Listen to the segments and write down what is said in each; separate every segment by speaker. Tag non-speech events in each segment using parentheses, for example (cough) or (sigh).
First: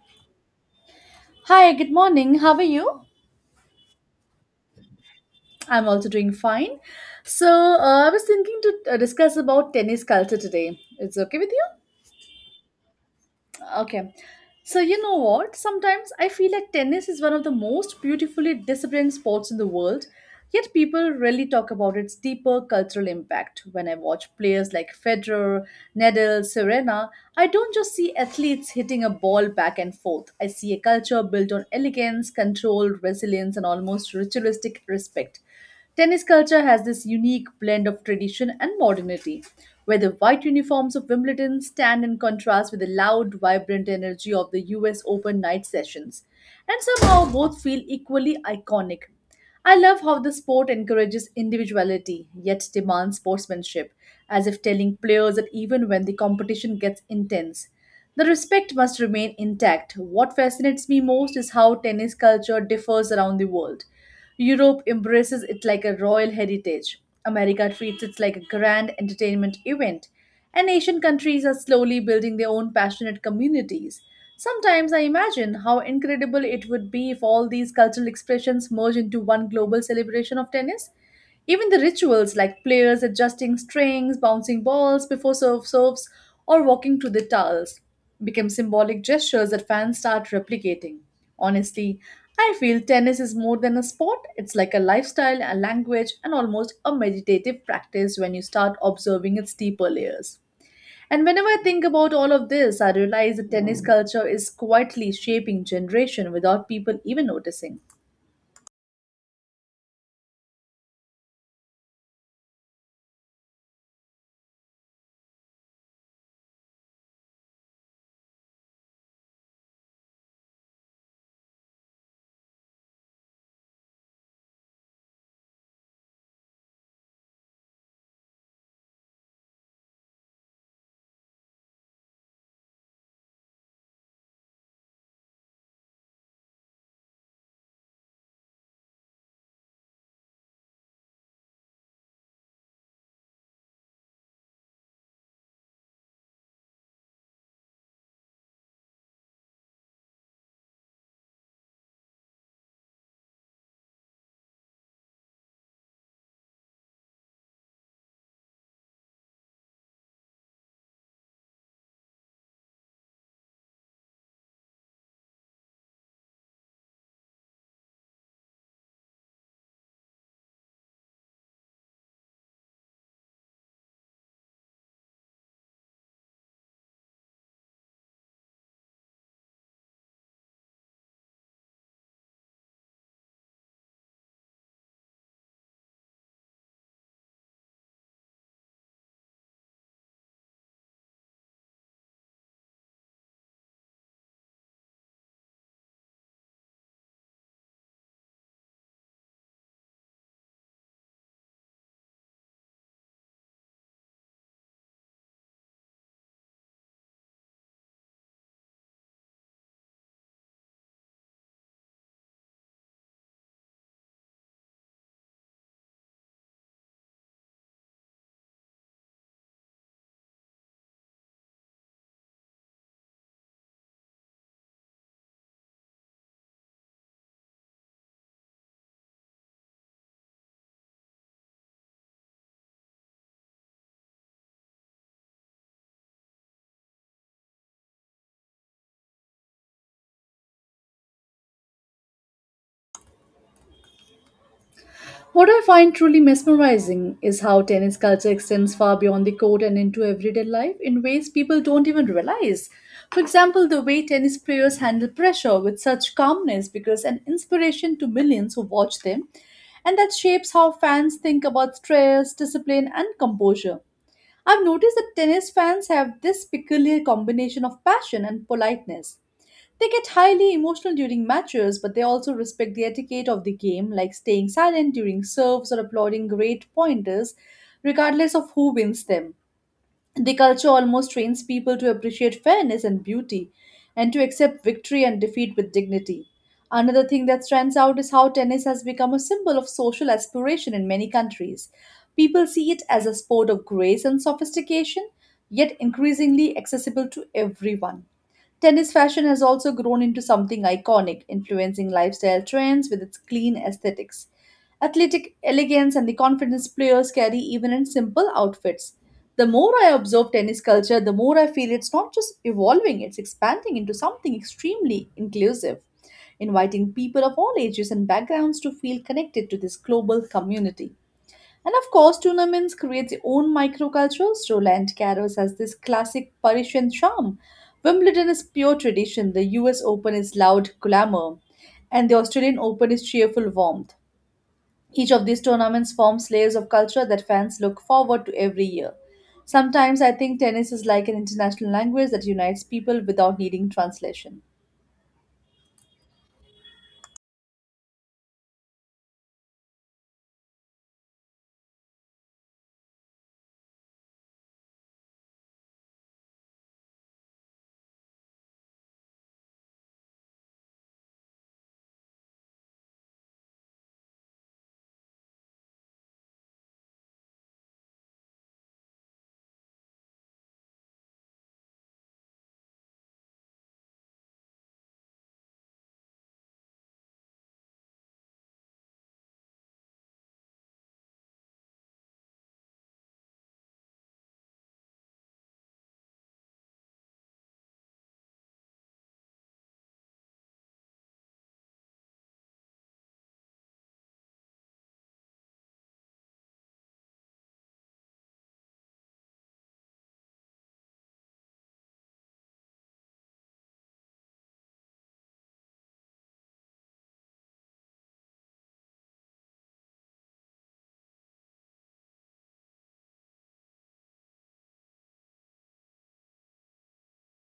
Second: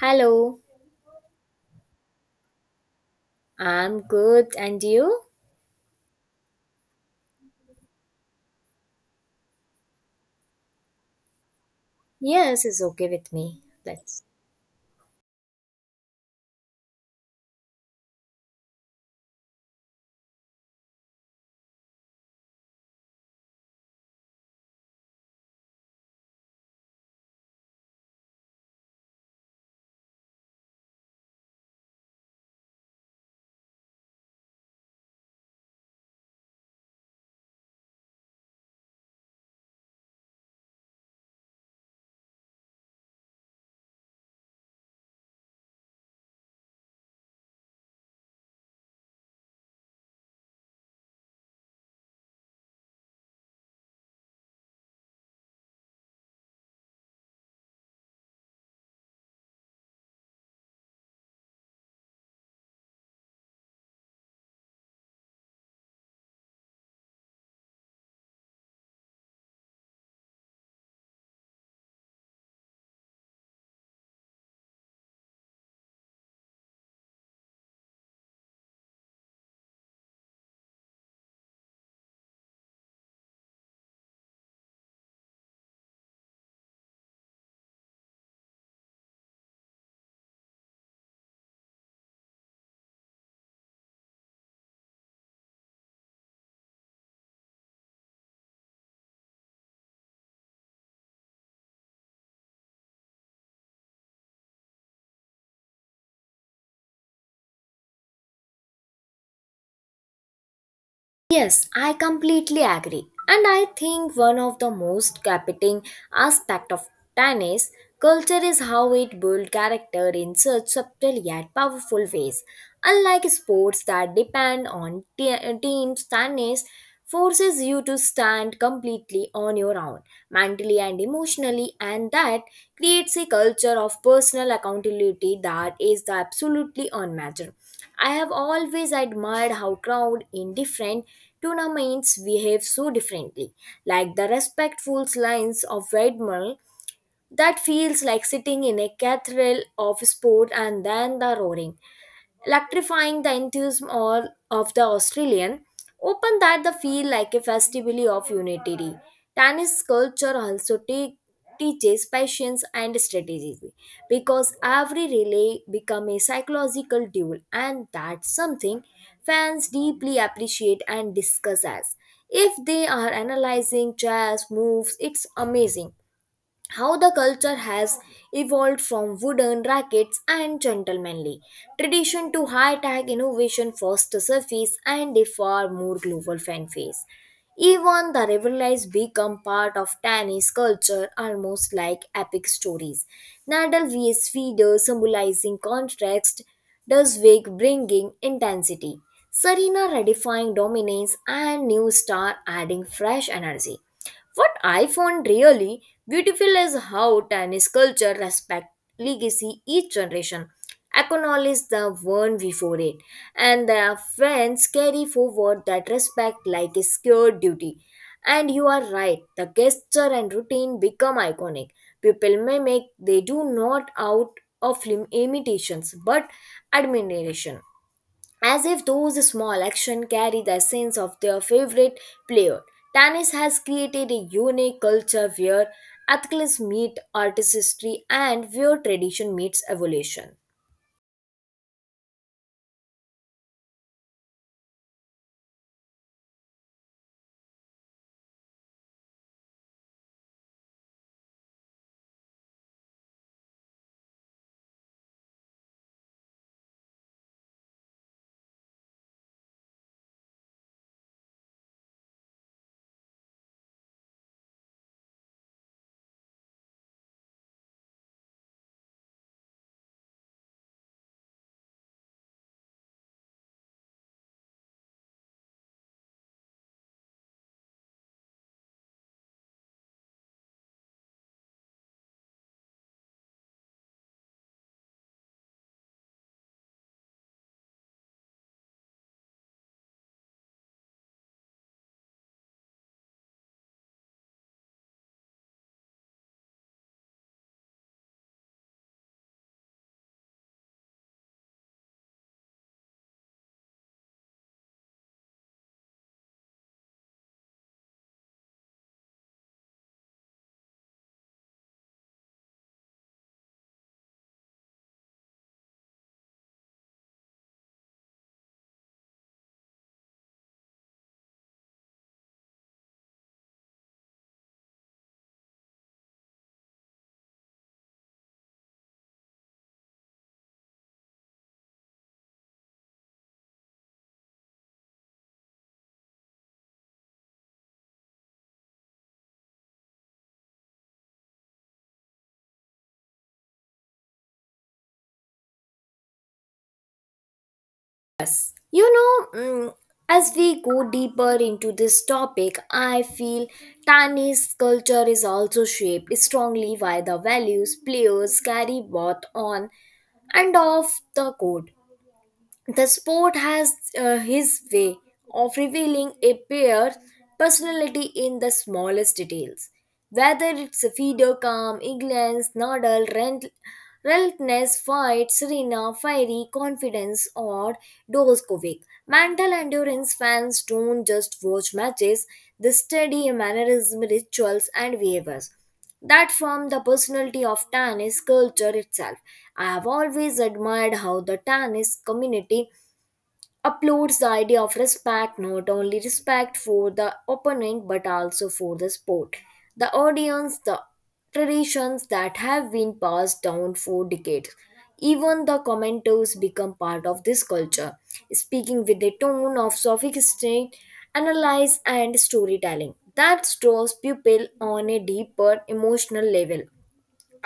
Speaker 1: Hello,
Speaker 2: Hi, good morning. How are you?
Speaker 1: I'm good, and you?
Speaker 2: I'm also doing fine. So, I was thinking to discuss about tennis culture today. It's okay with you?
Speaker 1: Yes, it's okay with me.
Speaker 2: Okay.
Speaker 1: Let's.
Speaker 2: So you know what? Sometimes I feel like tennis is one of the most beautifully disciplined sports in the world, yet people rarely talk about its deeper cultural impact. When I watch players like Federer, Nadal, Serena, I don't just see athletes hitting a ball back and forth. I see a culture built on elegance, control, resilience, and almost ritualistic respect. Tennis culture has this unique blend of tradition and modernity, where the white uniforms of Wimbledon stand in contrast with the loud, vibrant energy of the US Open night sessions, and somehow both feel equally iconic. I love how the sport encourages individuality yet demands sportsmanship, as if telling players that even when the competition gets intense, the respect must remain intact. What fascinates me most is how tennis culture differs around the world. Europe embraces it like a royal heritage. America treats it like a grand entertainment event. And Asian countries are slowly building their own passionate communities. Sometimes I imagine how incredible it would be if all these cultural expressions merge into one global celebration of tennis. Even the rituals like players adjusting strings, bouncing balls before serves, or walking to the towels become symbolic gestures that fans start replicating. Honestly, I feel tennis is more than a sport, it's like a lifestyle, a language, and almost a meditative practice when you start observing its deeper layers. And whenever I think about all of this, I realize that tennis culture is quietly shaping generation without people even noticing.
Speaker 1: Yes, I completely agree. And I think one of the most captivating aspect of tennis culture is how it builds character in such subtle yet powerful ways. Unlike sports that depend on teams, tennis forces you to stand completely on your own, mentally and emotionally, and that creates a culture of personal accountability that is absolutely unmatched. I have always admired how crowd in different tournaments behave so differently, like the respectful lines of Weidmull that feels like sitting in a cathedral of sport and then the roaring electrifying the enthusiasm all of the Australian, open that the feel like a festival of unity. Tennis culture also teaches patience and strategy because every relay become a psychological duel, and that's something fans deeply appreciate and discuss as if they are analyzing chess moves. It's amazing how the culture has evolved from wooden rackets and gentlemanly tradition to high-tech innovation first surface and a far more global fan base. Even the rivalries become part of tennis culture almost like epic stories. Nadal vs Federer symbolizing contrast, Dusvig bringing intensity, Serena redefining dominance and new star adding fresh energy. What I found really beautiful is how tennis culture respect legacy each generation, acknowledge the one before it, and their friends carry forward that respect like a scared duty. And you are right, the gesture and routine become iconic. People mimic, they do not out of imitations but admiration, as if those small actions carry the essence of their favorite player. Tennis has created a unique culture where athletes meet artistry and where tradition meets evolution.
Speaker 2: What I find truly mesmerizing is how tennis culture extends far beyond the court and into everyday life in ways people don't even realize. For example, the way tennis players handle pressure with such calmness becomes an inspiration to millions who watch them, and that shapes how fans think about stress, discipline, and composure. I've noticed that tennis fans have this peculiar combination of passion and politeness. They get highly emotional during matches, but they also respect the etiquette of the game, like staying silent during serves or applauding great pointers, regardless of who wins them. The culture almost trains people to appreciate fairness and beauty and to accept victory and defeat with dignity. Another thing that stands out is how tennis has become a symbol of social aspiration in many countries. People see it as a sport of grace and sophistication, yet increasingly accessible to everyone. Tennis fashion has also grown into something iconic, influencing lifestyle trends with its clean aesthetics. Athletic elegance and the confidence players carry even in simple outfits. The more I observe tennis culture, the more I feel it's not just evolving, it's expanding into something extremely inclusive, inviting people of all ages and backgrounds to feel connected to this global community. And of course, tournaments create their own microcultures. Roland Garros has this classic Parisian charm. Wimbledon is pure tradition. The US Open is loud glamour. And the Australian Open is cheerful warmth. Each of these tournaments forms layers of culture that fans look forward to every year. Sometimes I think tennis is like an international language that unites people without needing translation.
Speaker 1: You know, mm, as we go deeper into this topic, I feel tennis culture is also shaped strongly by the values players carry both on and off the court. The sport has his way of revealing a player's personality in the smallest details. Whether it's a Fido calm, England's Nadal, relentless fight, Serena, fiery confidence, or Djokovic. Mental endurance fans don't just watch matches; they study mannerism, rituals, and behaviors that formed the personality of Tannis culture itself. I have always admired how the Tannis community uploads the idea of respect, not only respect for the opponent but also for the sport, the audience, the traditions that have been passed down for decades. Even the commenters become part of this culture, speaking with a tone of sophisticated analysis and storytelling that draws people on a deeper emotional level.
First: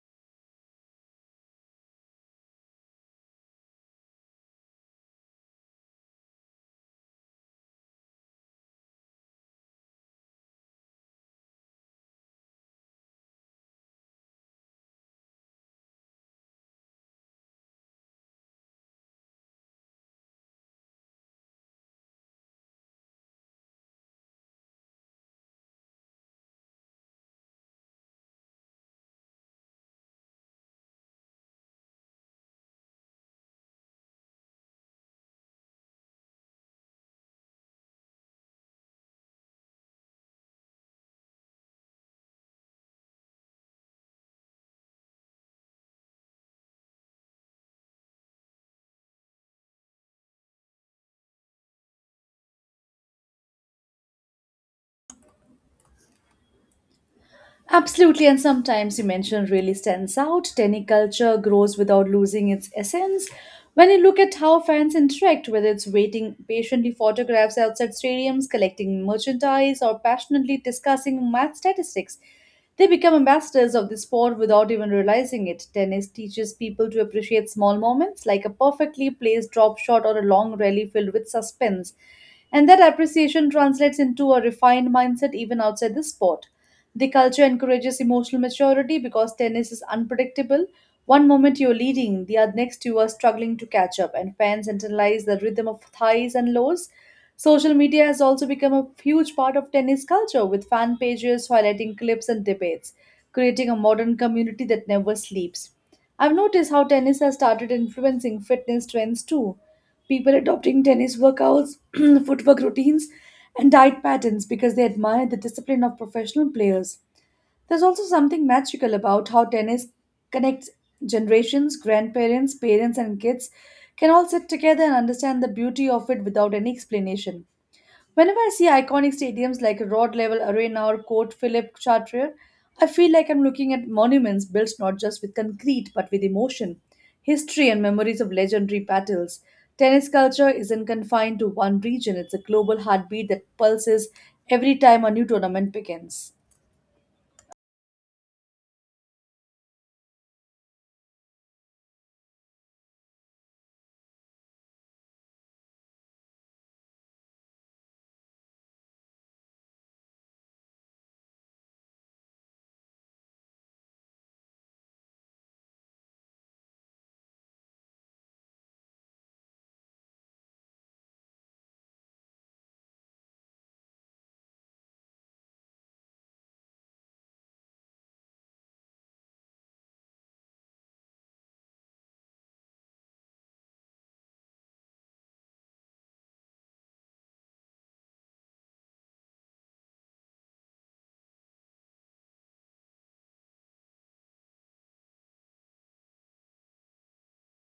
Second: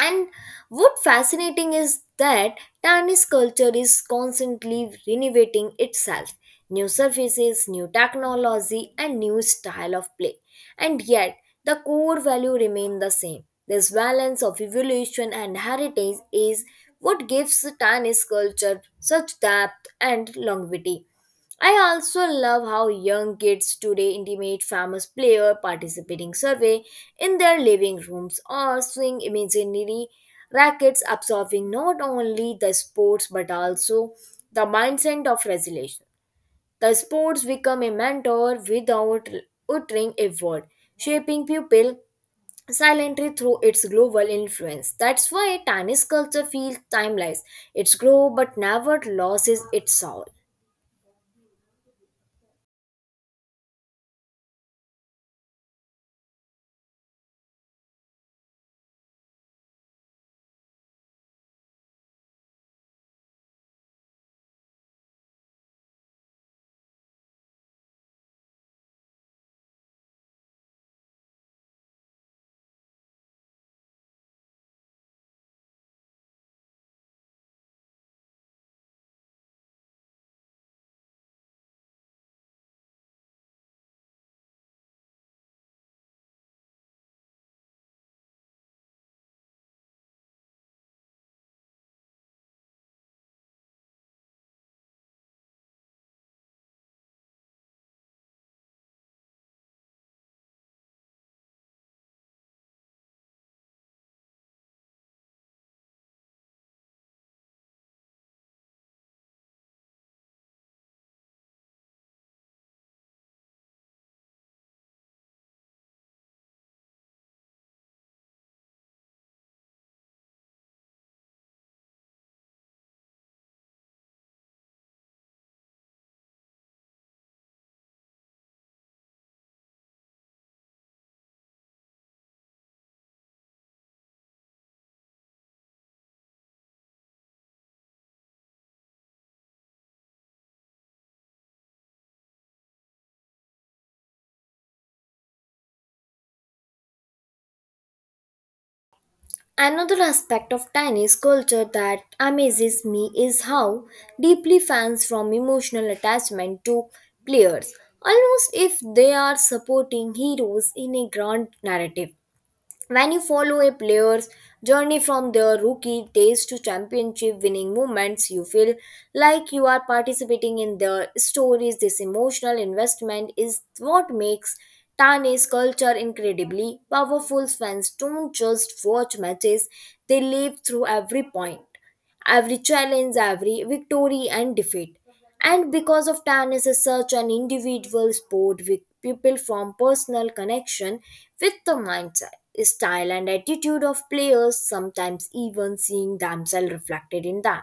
Speaker 1: And what fascinating is that Danish culture is constantly renovating itself. New surfaces, new technology, and new style of play. And yet, the core value remain the same. This balance of evolution and heritage is what gives Danish culture such depth and longevity. I also love how young kids today intimate famous player participating survey in their living rooms, or swing imaginary rackets, absorbing not only the sports but also the mindset of resilience. The sports become a mentor without uttering a word, shaping pupil silently through its global influence. That's why tennis culture feels timeless. Its grow but never loses its soul.
Speaker 2: Absolutely, and sometimes you mentioned really stands out. Tenny culture grows without losing its essence. When you look at how fans interact, whether it's waiting patiently photographs outside stadiums, collecting merchandise, or passionately discussing math statistics, they become ambassadors of the sport without even realizing it. Tennis teaches people to appreciate small moments, like a perfectly placed drop shot or a long rally filled with suspense. And that appreciation translates into a refined mindset even outside the sport. The culture encourages emotional maturity because tennis is unpredictable. One moment you're leading, the next you are struggling to catch up, and fans internalize the rhythm of highs and lows. Social media has also become a huge part of tennis culture, with fan pages highlighting clips and debates, creating a modern community that never sleeps. I've noticed how tennis has started influencing fitness trends too. People adopting tennis workouts, (clears throat) footwork routines, and diet patterns because they admire the discipline of professional players. There's also something magical about how tennis connects generations, grandparents, parents, and kids can all sit together and understand the beauty of it without any explanation. Whenever I see iconic stadiums like Rod Level Arena or Court Philip Chartier, I feel like I'm looking at monuments built not just with concrete but with emotion, history, and memories of legendary battles. Tennis culture isn't confined to one region, it's a global heartbeat that pulses every time a new tournament begins.
Speaker 1: Another aspect of Chinese culture that amazes me is how deeply fans from emotional attachment to players, almost if they are supporting heroes in a grand narrative. When you follow a player's journey from their rookie days to championship winning moments, you feel like you are participating in their stories. This emotional investment is what makes Tane's culture incredibly powerful. Fans don't just watch matches, they live through every point, every challenge, every victory and defeat. And because of tennis is such an individual sport with people from personal connection with the mindset, style and attitude of players, sometimes even seeing themselves reflected in them.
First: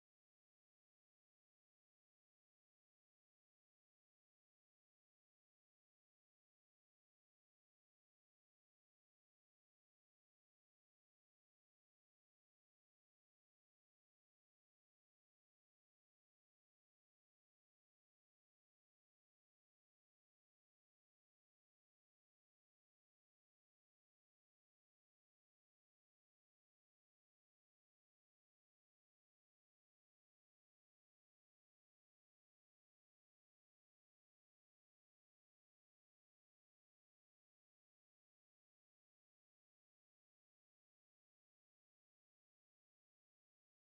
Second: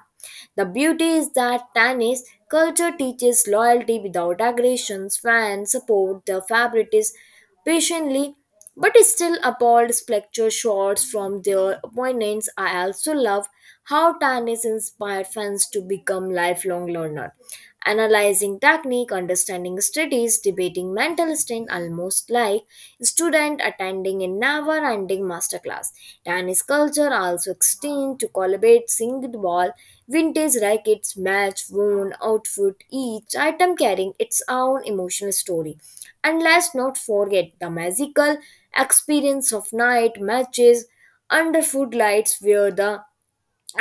Speaker 1: The beauty is that tennis culture teaches loyalty without aggressions. Fans support their favorites patiently but still appalled spectre shots from their opponents. I also love how tennis inspired fans to become lifelong learner, analyzing technique, understanding studies, debating mental strength, almost like student attending a never-ending masterclass. Tennis culture also extends to collaborate singed ball, vintage rackets, match worn outfit, each item carrying its own emotional story. And let's not forget the magical experience of night matches under food lights, where the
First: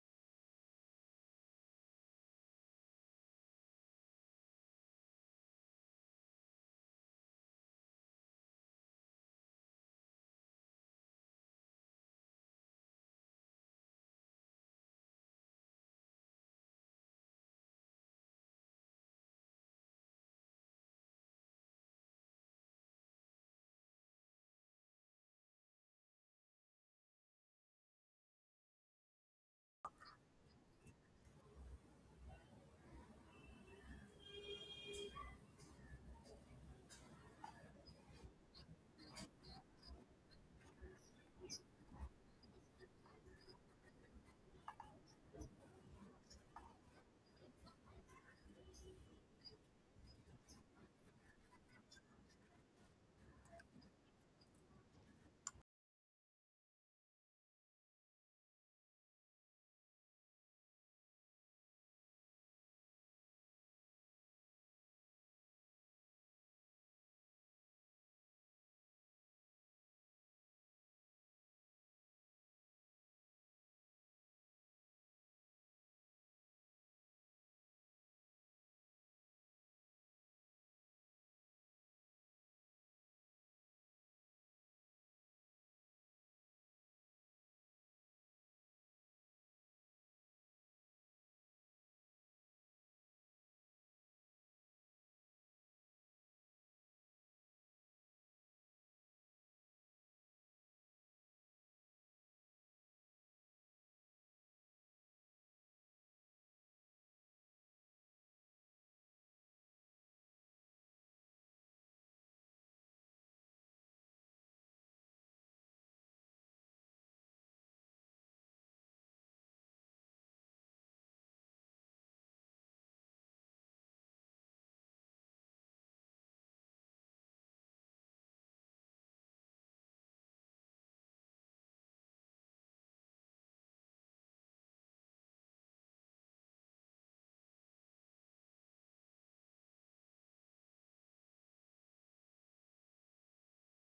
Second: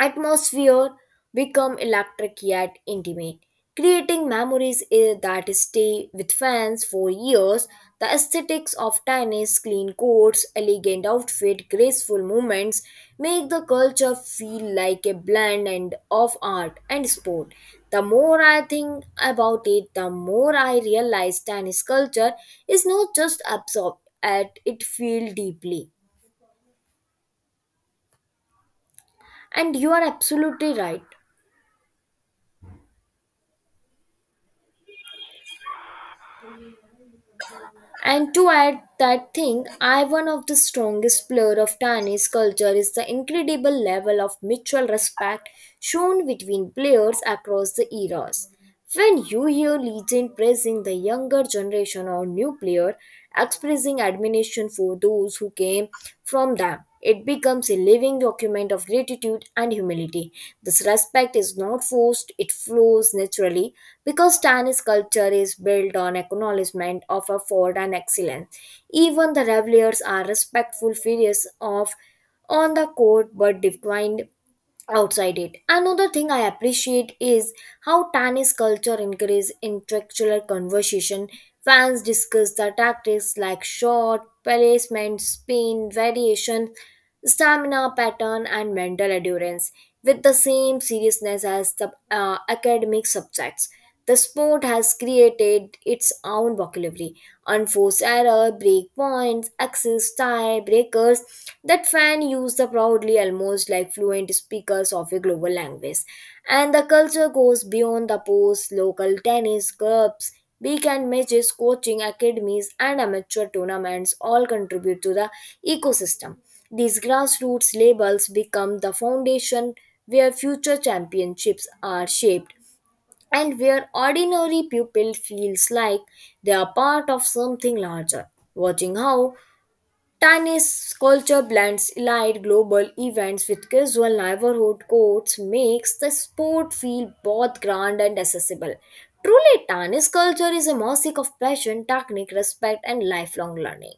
Speaker 1: atmosphere become electric yet intimate, creating memories that stay with fans for years. The aesthetics of tennis, clean courts, elegant outfit, graceful movements, make the culture feel like a blend and of art and sport. The more I think about it, the more I realize tennis culture is not just absorbed at it feel deeply. And you are absolutely right. And to add that thing, I one of the strongest blur of Tani's culture is the incredible level of mutual respect shown between players across the eras. When you hear legend praising the younger generation or new player, expressing admiration for those who came from them, it becomes a living document of gratitude and humility. This respect is not forced, it flows naturally because Chinese culture is built on acknowledgement of effort and excellence. Even the revelers are respectful figures of on the court but declined outside it. Another thing I appreciate is how tennis culture encourages intellectual conversation. Fans discuss the tactics like shot, placement, spin, variation, stamina pattern, and mental endurance with the same seriousness as the academic subjects. The sport has created its own vocabulary, unforced error, breakpoints, access tiebreakers, that fan use the proudly almost like fluent speakers of a global language. And the culture goes beyond the post, local tennis clubs, weekend matches, coaching academies, and amateur tournaments all contribute to the ecosystem. These grassroots labels become the foundation where future championships are shaped, and where ordinary pupil feels like they are part of something larger. Watching how tiny culture blends elite global events with casual neighborhood courts makes the sport feel both grand and accessible. Truly, tennis culture is a mosaic of passion, technique, respect, and lifelong learning.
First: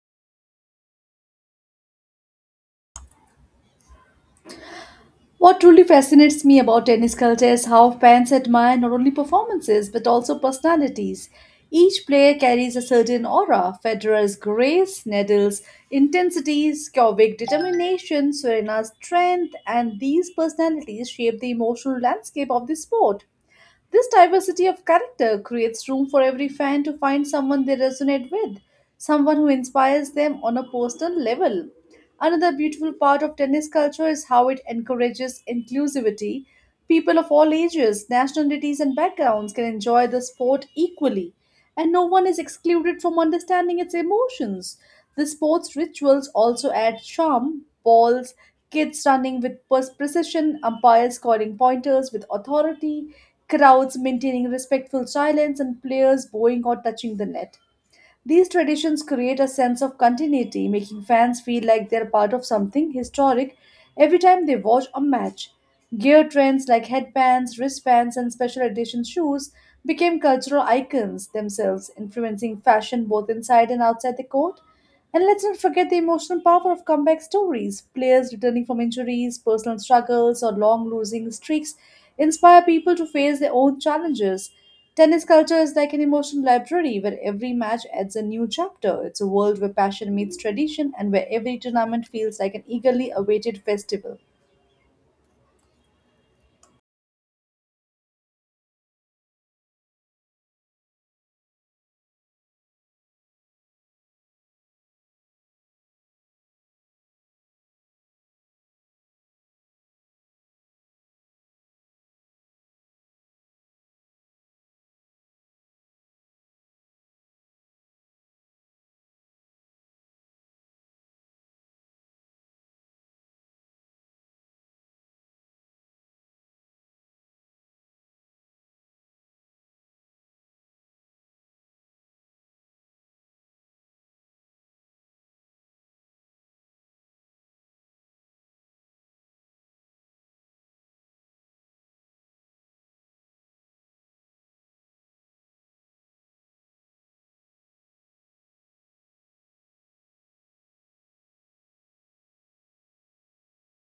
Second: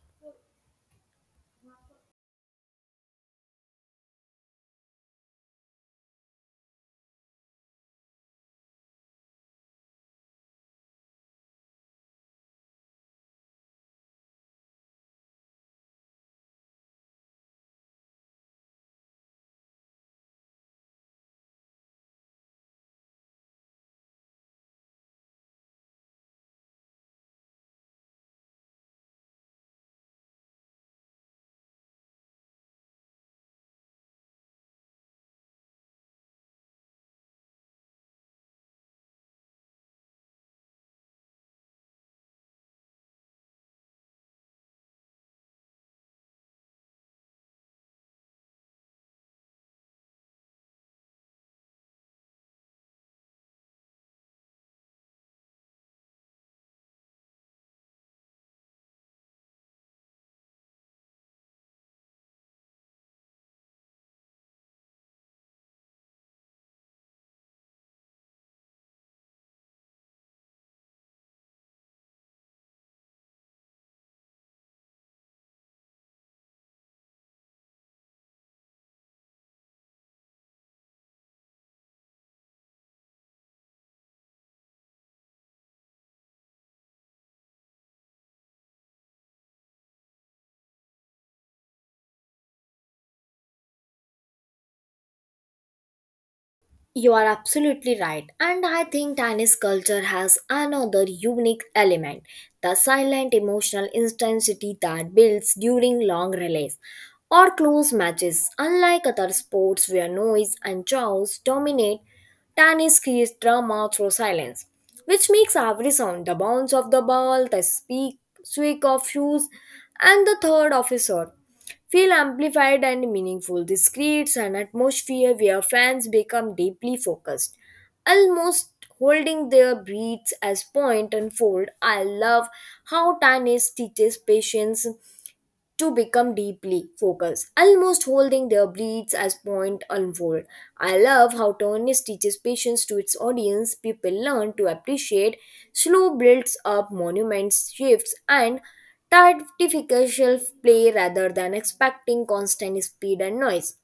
Speaker 2: What truly fascinates me about tennis culture is how fans admire not only performances but also personalities. Each player carries a certain aura. Federer's grace, Nadal's intensity, Djokovic's determination, Serena's strength, and these personalities shape the emotional landscape of the sport. This diversity of character creates room for every fan to find someone they resonate with, someone who inspires them on a personal level. Another beautiful part of tennis culture is how it encourages inclusivity. People of all ages, nationalities, and backgrounds can enjoy the sport equally, and no one is excluded from understanding its emotions. The sport's rituals also add charm, balls, kids running with precision, umpires scoring pointers with authority, crowds maintaining respectful silence, and players bowing or touching the net. These traditions create a sense of continuity, making fans feel like they're part of something historic every time they watch a match. Gear trends like headbands, wristbands, and special edition shoes became cultural icons themselves, influencing fashion both inside and outside the court. And let's not forget the emotional power of comeback stories. Players returning from injuries, personal struggles, or long losing streaks inspire people to face their own challenges. Tennis culture is like an emotional library where every match adds a new chapter. It's a world where passion meets tradition and where every tournament feels like an eagerly awaited festival.
Speaker 1: You are absolutely right. And I think Chinese culture has another unique element, the silent emotional intensity that builds during long relays or close matches. Unlike other sports where noise and chaos dominate, tennis creates drama through silence, which makes every sound, the bounce of the ball, the squeak of shoes, and the third officer feel amplified and meaningful. This creates an atmosphere where fans become deeply focused, almost holding their breaths as point unfold. I love how Tanis teaches patience to become deeply focused, almost holding their breaths as point unfold. I love how Tony's teaches patience to its audience. People learn to appreciate slow builds up monuments, shifts, and artificial play rather than expecting constant speed and noise.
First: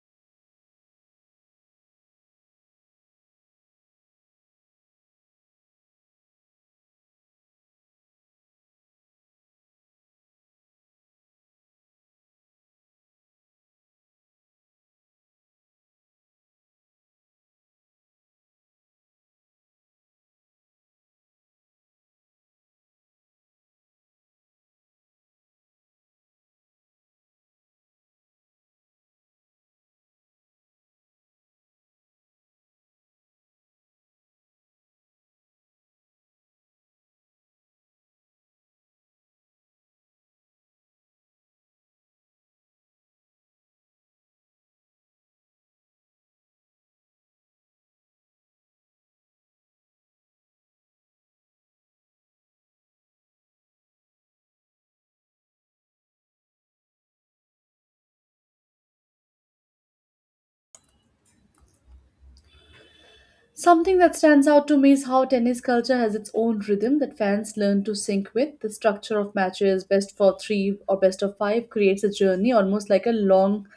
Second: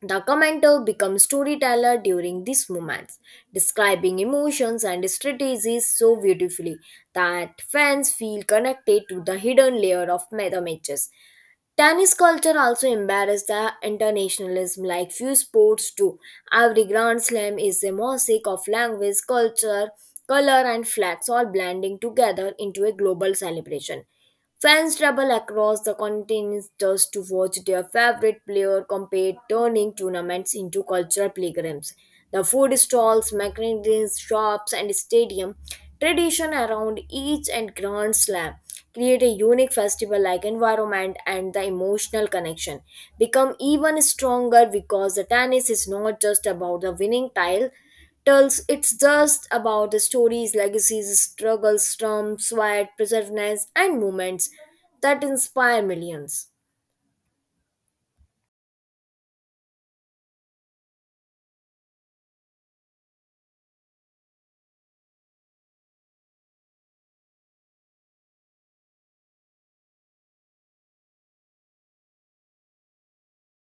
Speaker 1: The commenter becomes storyteller during these moments, describing emotions and strategies so beautifully that fans feel connected to the hidden layer of meta matches. Tennis culture also embarrassed the internationalism like few sports do. Every Grand Slam is a mosaic of language, culture, color, and flags all blending together into a global celebration. Fans travel across the continents just to watch their favorite player compete, turning tournaments into cultural pilgrims. The food stalls, magazines, shops, and stadium tradition around each and Grand Slam create a unique festival like environment, and the emotional connection become even stronger because the tennis is not just about the winning tile tells, it's just about the stories, legacies, struggles, storms, sweat, perseverance, and moments that inspire millions.
Speaker 2: Something that stands out to me is how tennis culture has its own rhythm that fans learn to sync with. The structure of matches, best for three or best of five, creates a journey almost like a long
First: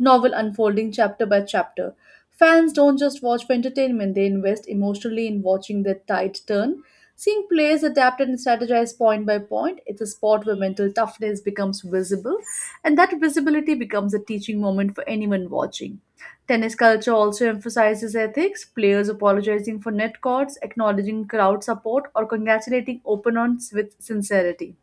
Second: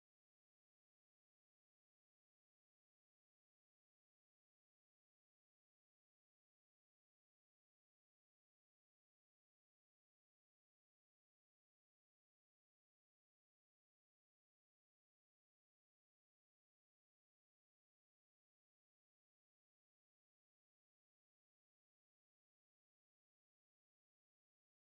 Speaker 2: novel unfolding chapter by chapter. Fans don't just watch for entertainment, they invest emotionally in watching the tide turn. Seeing players adapt and strategize point by point, it's a sport where mental toughness becomes visible, and that visibility becomes a teaching moment for anyone watching. Tennis culture also emphasizes ethics, players apologizing for net courts, acknowledging crowd support, or congratulating opponents with sincerity.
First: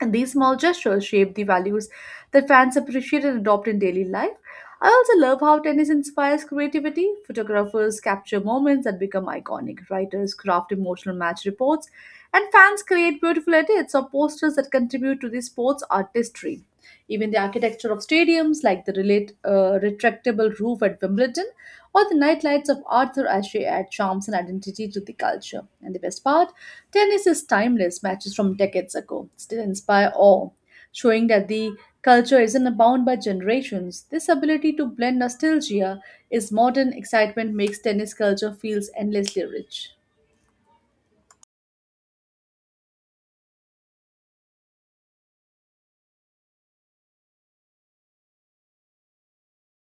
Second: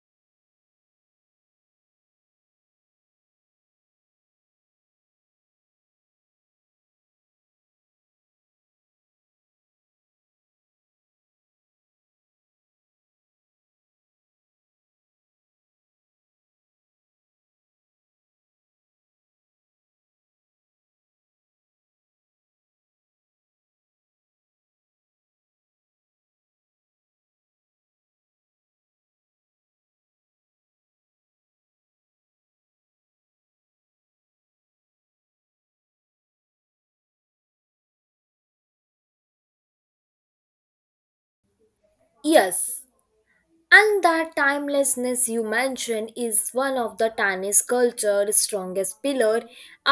Speaker 2: And these small gestures shape the values that fans appreciate and adopt in daily life. I also love how tennis inspires creativity. Photographers capture moments that become iconic, writers craft emotional match reports, and fans create beautiful edits or posters that contribute to the sport's artistry. Even the architecture of stadiums, like the retractable roof at Wimbledon, or the night lights of Arthur Ashe add charms and identity to the culture. And the best part, tennis is timeless, matches from decades ago still inspire awe, showing that the culture isn't bound by generations. This ability to blend nostalgia is modern excitement makes tennis culture feels endlessly rich.
Speaker 1: Yes. And that timelessness you mention is one of the tennis culture's strongest pillar.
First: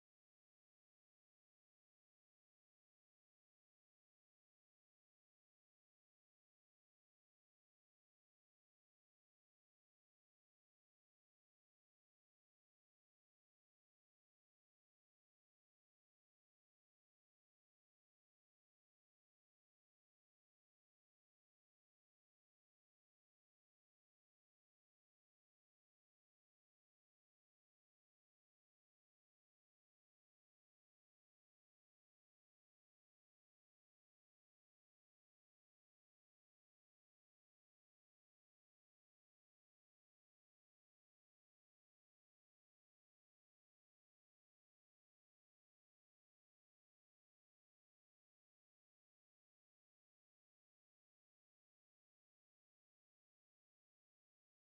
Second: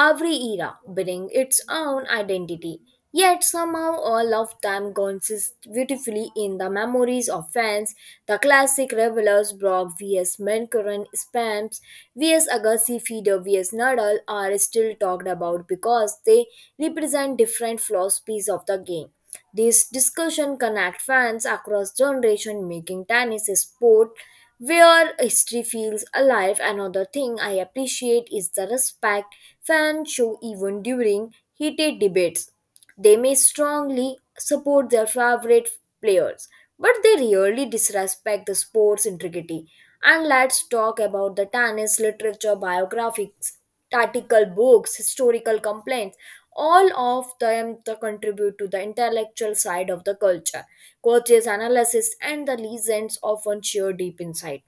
Speaker 1: Every era brings its own identity. Yet somehow all of them consist beautifully in the memories of fans. The classic revelers, Brock vs. Menkaran, Spams vs. Agassi, Feeder vs. Nadal, are still talked about because they represent different philosophies of the game. This discussion connects fans across generations, making tennis a sport where history feels alive. Another thing I appreciate is the respect fans show even during heated debates. They may strongly support their favorite players, but they rarely disrespect the sport's integrity. And let's talk about the tennis literature, biographies, article books, historical complaints, all of them to contribute to the intellectual side of the culture. Coaches analysis and the legends often share deep insight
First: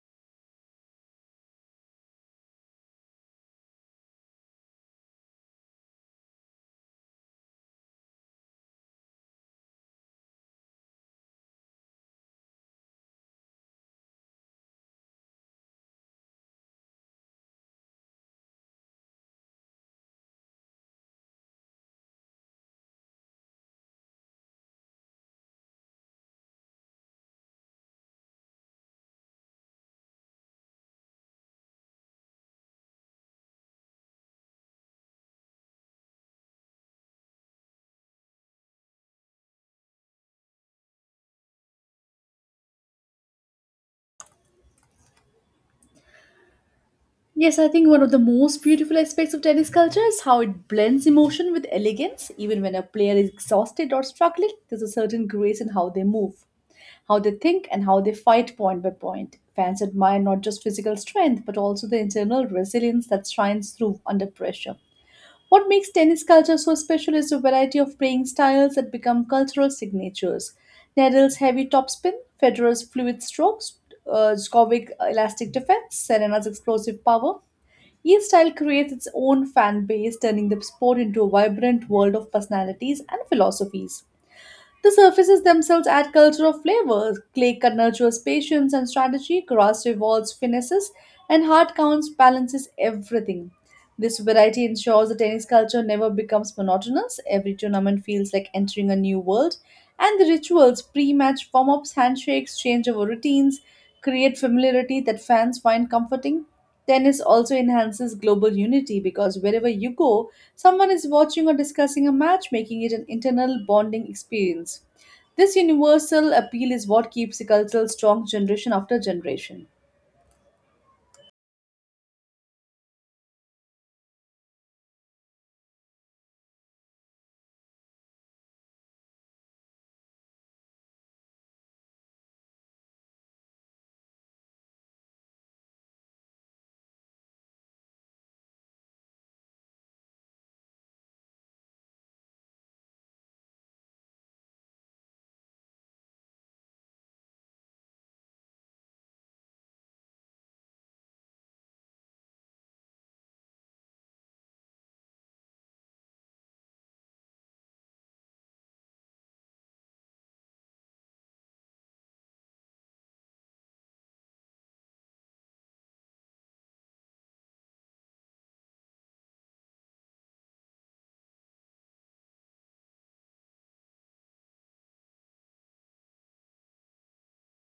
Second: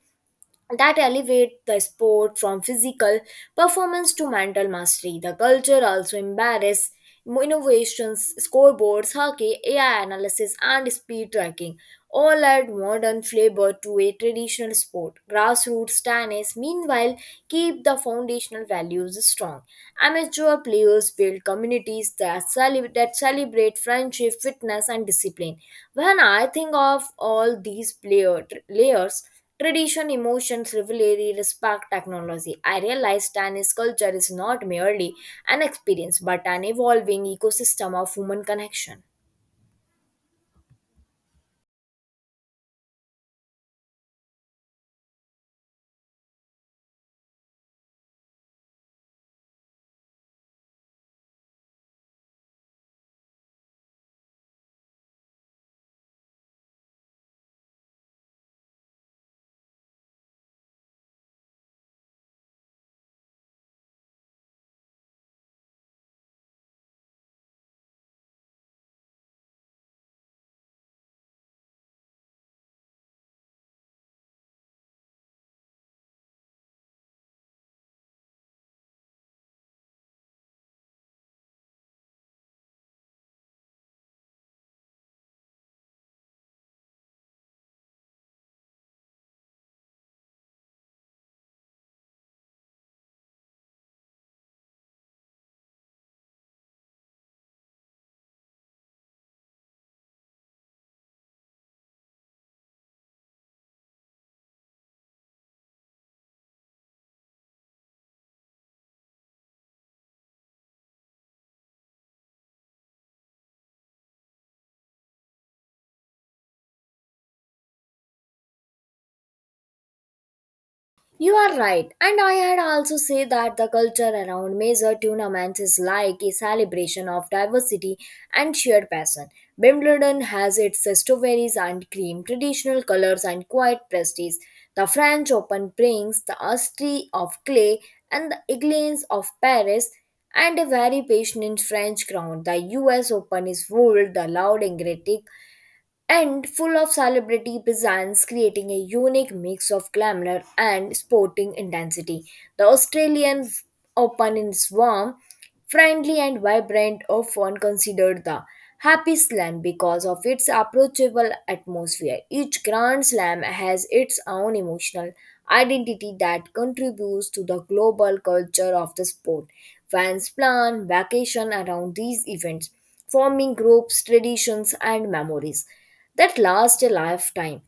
Speaker 1: that elevate the sport from physical performance to mental mastery. The culture also embraces innovations, scoreboards, hockey, AI analysis, and speed tracking, all add modern flavor to a traditional sport. Grassroots tennis, meanwhile, keep the foundational values strong. Amateur players build communities that, that celebrate friendship, fitness, and discipline. When I think of all these layers, tradition, emotions, rivalry, respect, technology. I realize Chinese culture is not merely an experience but an evolving ecosystem of human connection.
Speaker 2: Yes, I think one of the most beautiful aspects of tennis culture is how it blends emotion with elegance. Even when a player is exhausted or struggling, there's a certain grace in how they move, how they think, and how they fight point by point. Fans admire not just physical strength, but also the internal resilience that shines through under pressure. What makes tennis culture so special is the variety of playing styles that become cultural signatures. Nadal's heavy topspin, Federer's fluid strokes, Djokovic's elastic defense, Serena's explosive power. Each style creates its own fan base, turning the sport into a vibrant world of personalities and philosophies. The surfaces themselves add cultural flavors. Clay cut nurtures patience and strategy, grass rewards finesses, and hard counts balances everything. This variety ensures the tennis culture never becomes monotonous. Every tournament feels like entering a new world, and the rituals, pre match warm ups, handshakes, changeover routines, create familiarity that fans find comforting. Tennis also enhances global unity because wherever you go, someone is watching or discussing a match, making it an internal bonding experience. This universal appeal is what keeps the culture strong generation after generation.
Speaker 1: You are right, and I had also said that the culture around major tournaments is like a celebration of diversity and shared passion. Wimbledon has its strawberries and cream, traditional colors, and quiet prestige. The French Open brings the artistry of clay and the elegance of Paris and a very passionate French crowd. The US Open is ruled the loud, energetic, and full of celebrity presence, creating a unique mix of glamour and sporting intensity. The Australian Open is warm, friendly, and vibrant, often considered the Happy Slam because of its approachable atmosphere. Each Grand Slam has its own emotional identity that contributes to the global culture of the sport. Fans plan vacation around these events, forming groups, traditions, and memories that last a lifetime.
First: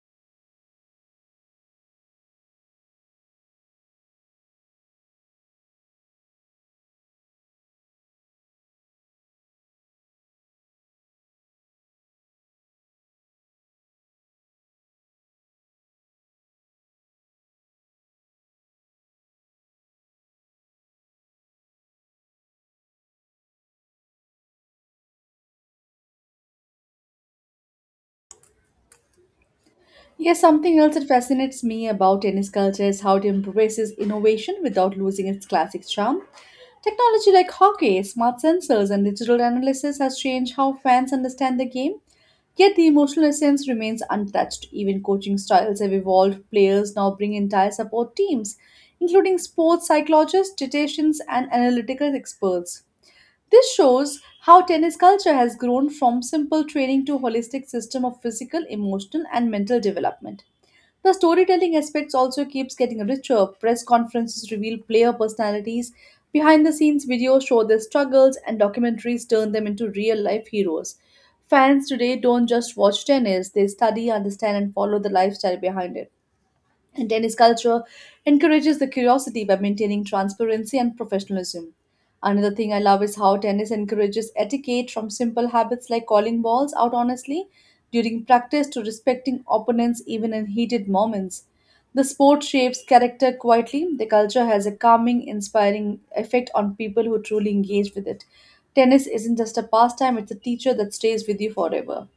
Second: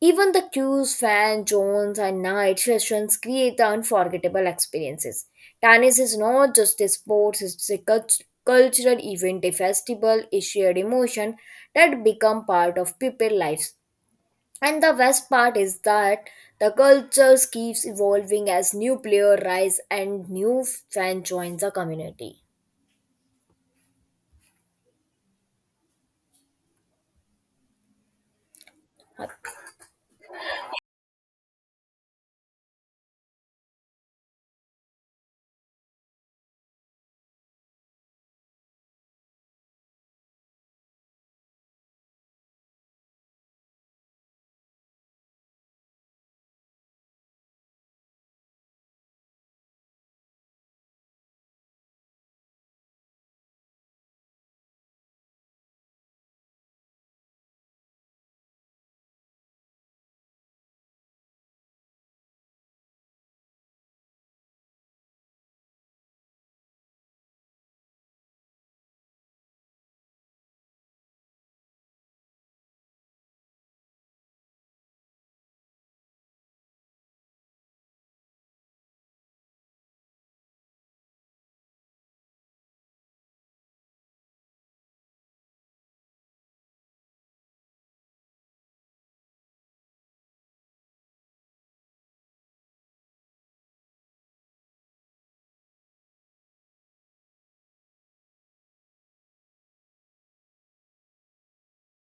Speaker 1: Even the queues, fan zones, and night sessions create the unforgettable experiences. Tennis is not just a sport, it's a cultural event, a festival, a shared emotion that become part of people's lives. And the best part is that the culture keeps evolving as new players rise and new fans join the community.
Speaker 2: Yes, something else that fascinates me about tennis culture is how it embraces innovation without losing its classic charm. Technology like hockey, smart sensors, and digital analysis has changed how fans understand the game, yet the emotional essence remains untouched. Even coaching styles have evolved. Players now bring entire support teams, including sports psychologists, dietitians, and analytical experts. This shows how tennis culture has grown from simple training to holistic system of physical, emotional, and mental development. The storytelling aspects also keeps getting richer. Press conferences reveal player personalities, behind the scenes videos show their struggles, and documentaries turn them into real life heroes. Fans today don't just watch tennis, they study, understand, and follow the lifestyle behind it. And tennis culture encourages the curiosity by maintaining transparency and professionalism. Another thing I love is how tennis encourages etiquette from simple habits like calling balls out honestly during practice to respecting opponents even in heated moments. The sport shapes character quietly. The culture has a calming, inspiring effect on people who truly engage with it. Tennis isn't just a pastime, it's a teacher that stays with you forever.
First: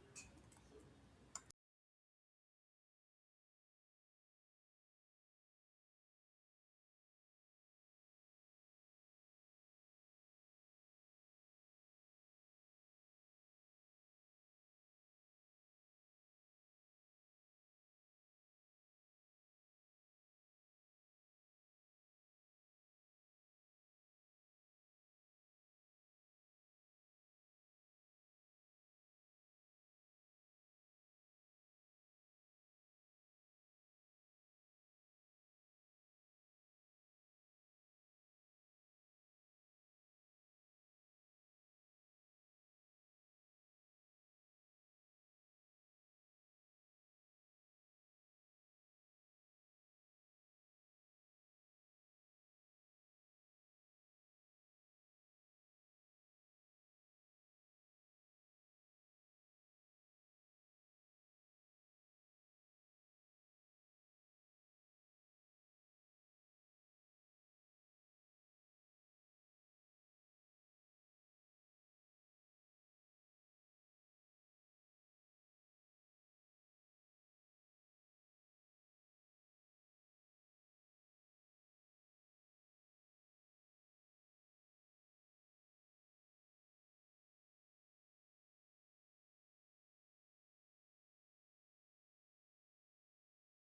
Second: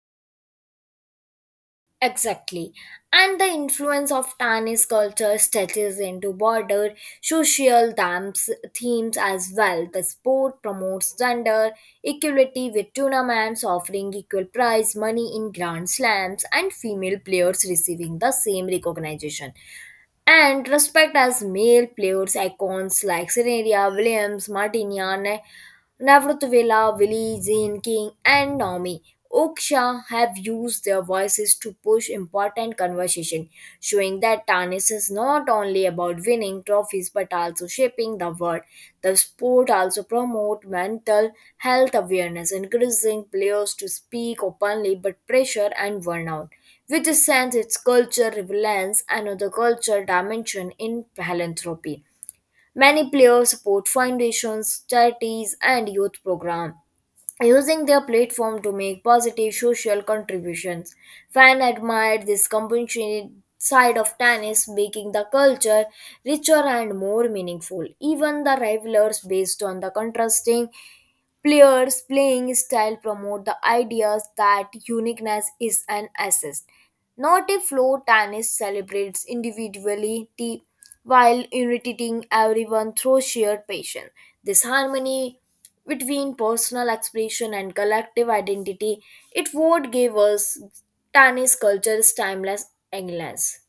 Speaker 1: Exactly. And the influence of Tannis culture stretches into broader social themes as well. The sport promotes gender equality with tournaments offering equal prize money in grand slams and female players receiving the same recognition and respect as male players icons like Serena Williams, Martina Navrutuvela, Willie, Zane King, and Naomi Oksha have used their voices to push important conversation, showing that tennis is not only about winning trophies but also shaping the world. The sport also promotes mental health awareness, encouraging players to speak openly but pressure and burnout, which sends its culture relevance another culture dimension in philanthropy. Many players support foundations, charities, and youth programs, using their platform to make positive social contributions. Fans admired this compassionate side of tennis, making the culture richer and more meaningful. Even the rivalries, based on the contrasting Players' playing style promote the ideas that uniqueness is an asset, not a floor tennis celebrates individuality while uniting everyone through shared passion. This harmony between personal expression and collective identity, it would give us tennis culture's timeless elegance.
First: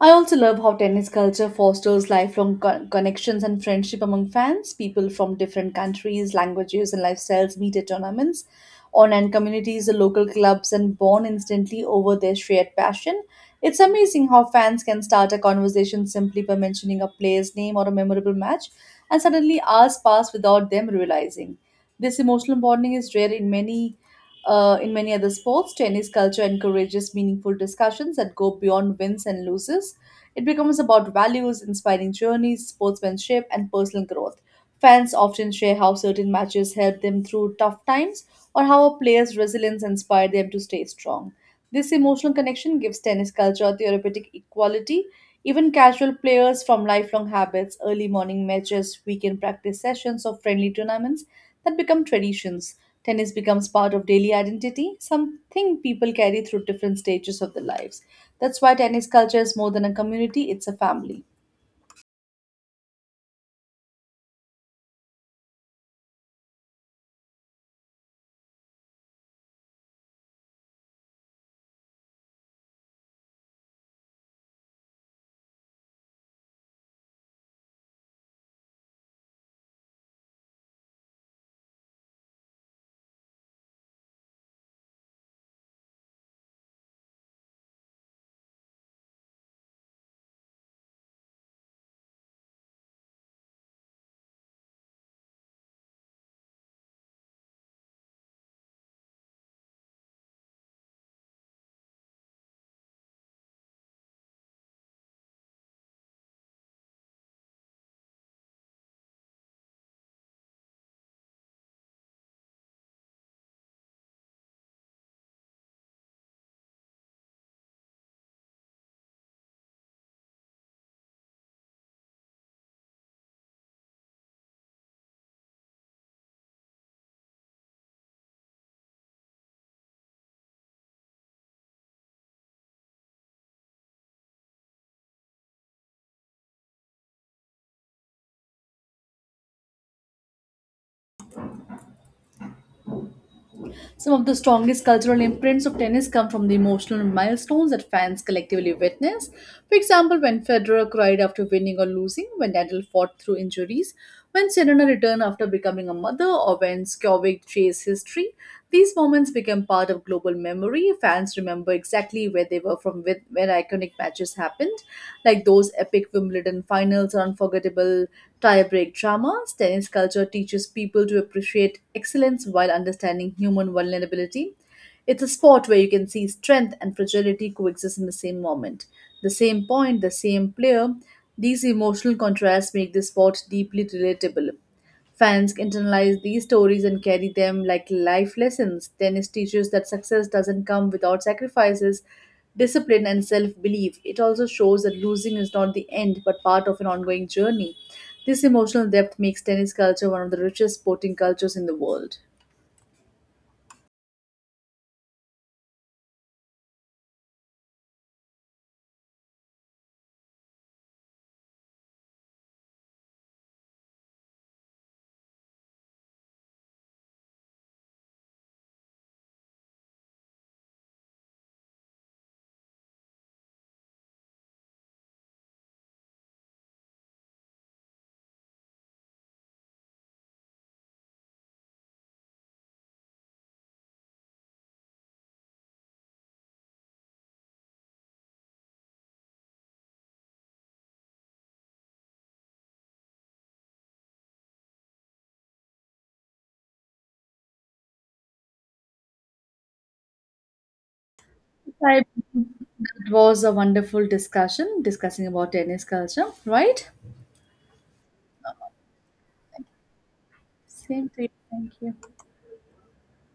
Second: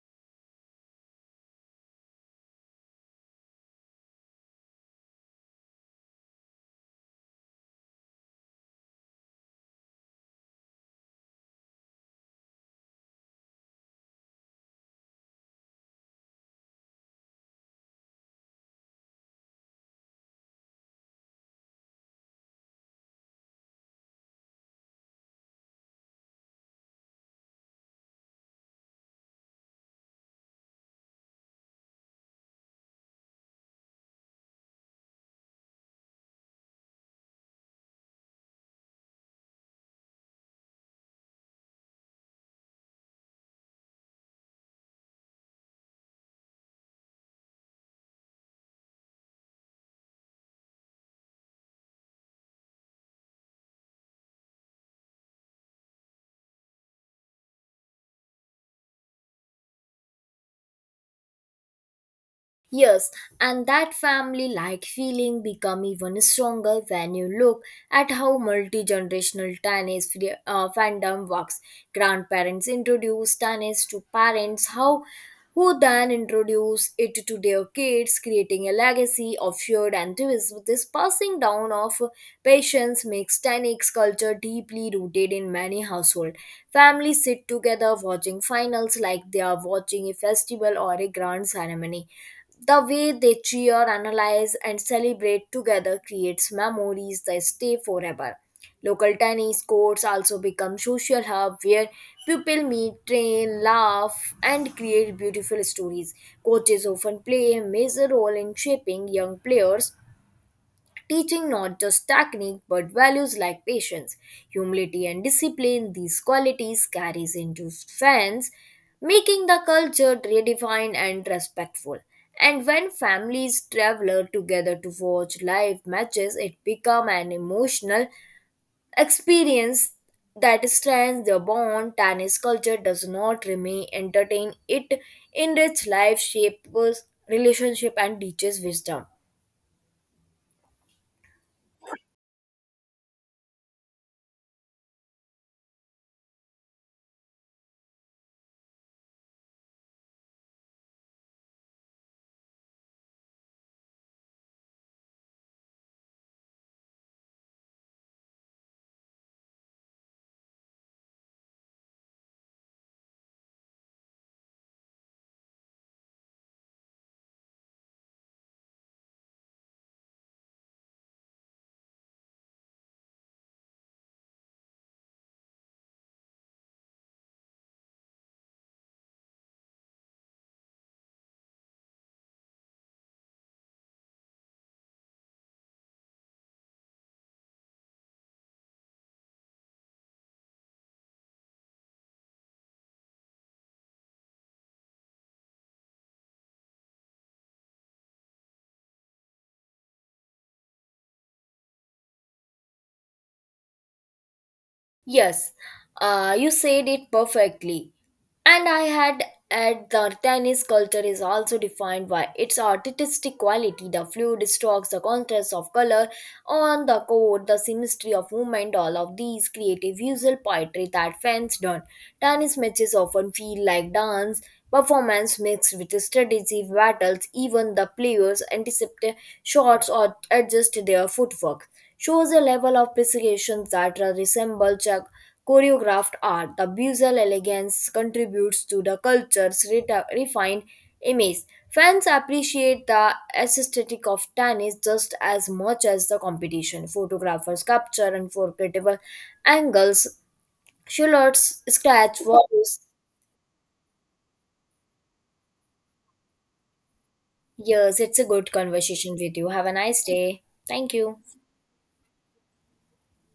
Speaker 2: I also love how tennis culture fosters lifelong connections and friendship among fans. People from different countries, languages, and lifestyles meet at tournaments, online communities, the local clubs, and bond instantly over their shared passion. It's amazing how fans can start a conversation simply by mentioning a player's name or a memorable match, and suddenly hours pass without them realizing. This emotional bonding is rare in many other sports, tennis culture encourages meaningful discussions that go beyond wins and losses. It becomes about values, inspiring journeys, sportsmanship, and personal growth. Fans often share how certain matches helped them through tough times or how a player's resilience inspired them to stay strong. This emotional connection gives tennis culture therapeutic equality. Even casual players from lifelong habits, early morning matches, weekend practice sessions, or friendly tournaments that become traditions. Tennis becomes part of daily identity, something people carry through different stages of their lives. That's why tennis culture is more than a community, it's a family.
Speaker 1: Yes, and that family like feeling become even stronger when you look at how multi-generational fandom works. Grandparents introduce tennis to parents how who then introduce it to their kids, creating a legacy of shared enthusiasm. This passing down of patience makes tennis culture deeply rooted in many households. Families sit together watching finals like they are watching a festival or a grand ceremony the way they cheer, analyze, and celebrate together creates memories that stay forever. Local tennis courts also become social hub where people meet, train, laugh, and create beautiful stories. Coaches often play a major role in shaping young players teaching not just technique but values like patience, humility, and discipline. These qualities carries into fans, making the culture redefined and respectful. And when families travel together to watch live matches, it become an emotional experience that strengthens the bond. Tennis culture does not remain entertain; it enriches life, shapes relationship, and teaches wisdom.
Speaker 2: Some of the strongest cultural imprints of tennis come from the emotional milestones that fans collectively witness. For example, when Federer cried after winning or losing, when Nadal fought through injuries, when Serena returned after becoming a mother, or when Skjovic chased history. These moments become part of global memory. Fans remember exactly where they were from with where iconic matches happened, like those epic Wimbledon finals or unforgettable tie break dramas, tennis culture teaches people to appreciate excellence while understanding human vulnerability. It's a sport where you can see strength and fragility coexist in the same moment, the same point, the same player. These emotional contrasts make this sport deeply relatable. Fans internalize these stories and carry them like life lessons. Tennis teaches that success doesn't come without sacrifices, discipline, and self belief. It also shows that losing is not the end but part of an ongoing journey. This emotional depth makes tennis culture one of the richest sporting cultures in the world.
Speaker 1: Yes, you said it perfectly. And I had add the Artanis culture is also defined by its artistic quality, the fluid strokes, the contrast of color on the coat, the symmetry of movement, all of these creative visual poetry that fans done. Tanis matches often feel like dance Performance mixed with strategy battles, even the players anticipate shots or adjust their footwork, shows a level of precision that resembles a choreographed art. The visual elegance contributes to the culture's refined image. Fans appreciate the aesthetic of tennis just as much as the competition. Photographers capture unforgettable angles, silhouettes,
Speaker 2: I,
Speaker 1: scratch
Speaker 2: that
Speaker 1: walls,
Speaker 2: was a wonderful discussion discussing about tennis culture, right?
Speaker 1: Yes, it's a good conversation with you. Have a nice day. Thank
Speaker 2: Same
Speaker 1: you.
Speaker 2: to you. Thank you.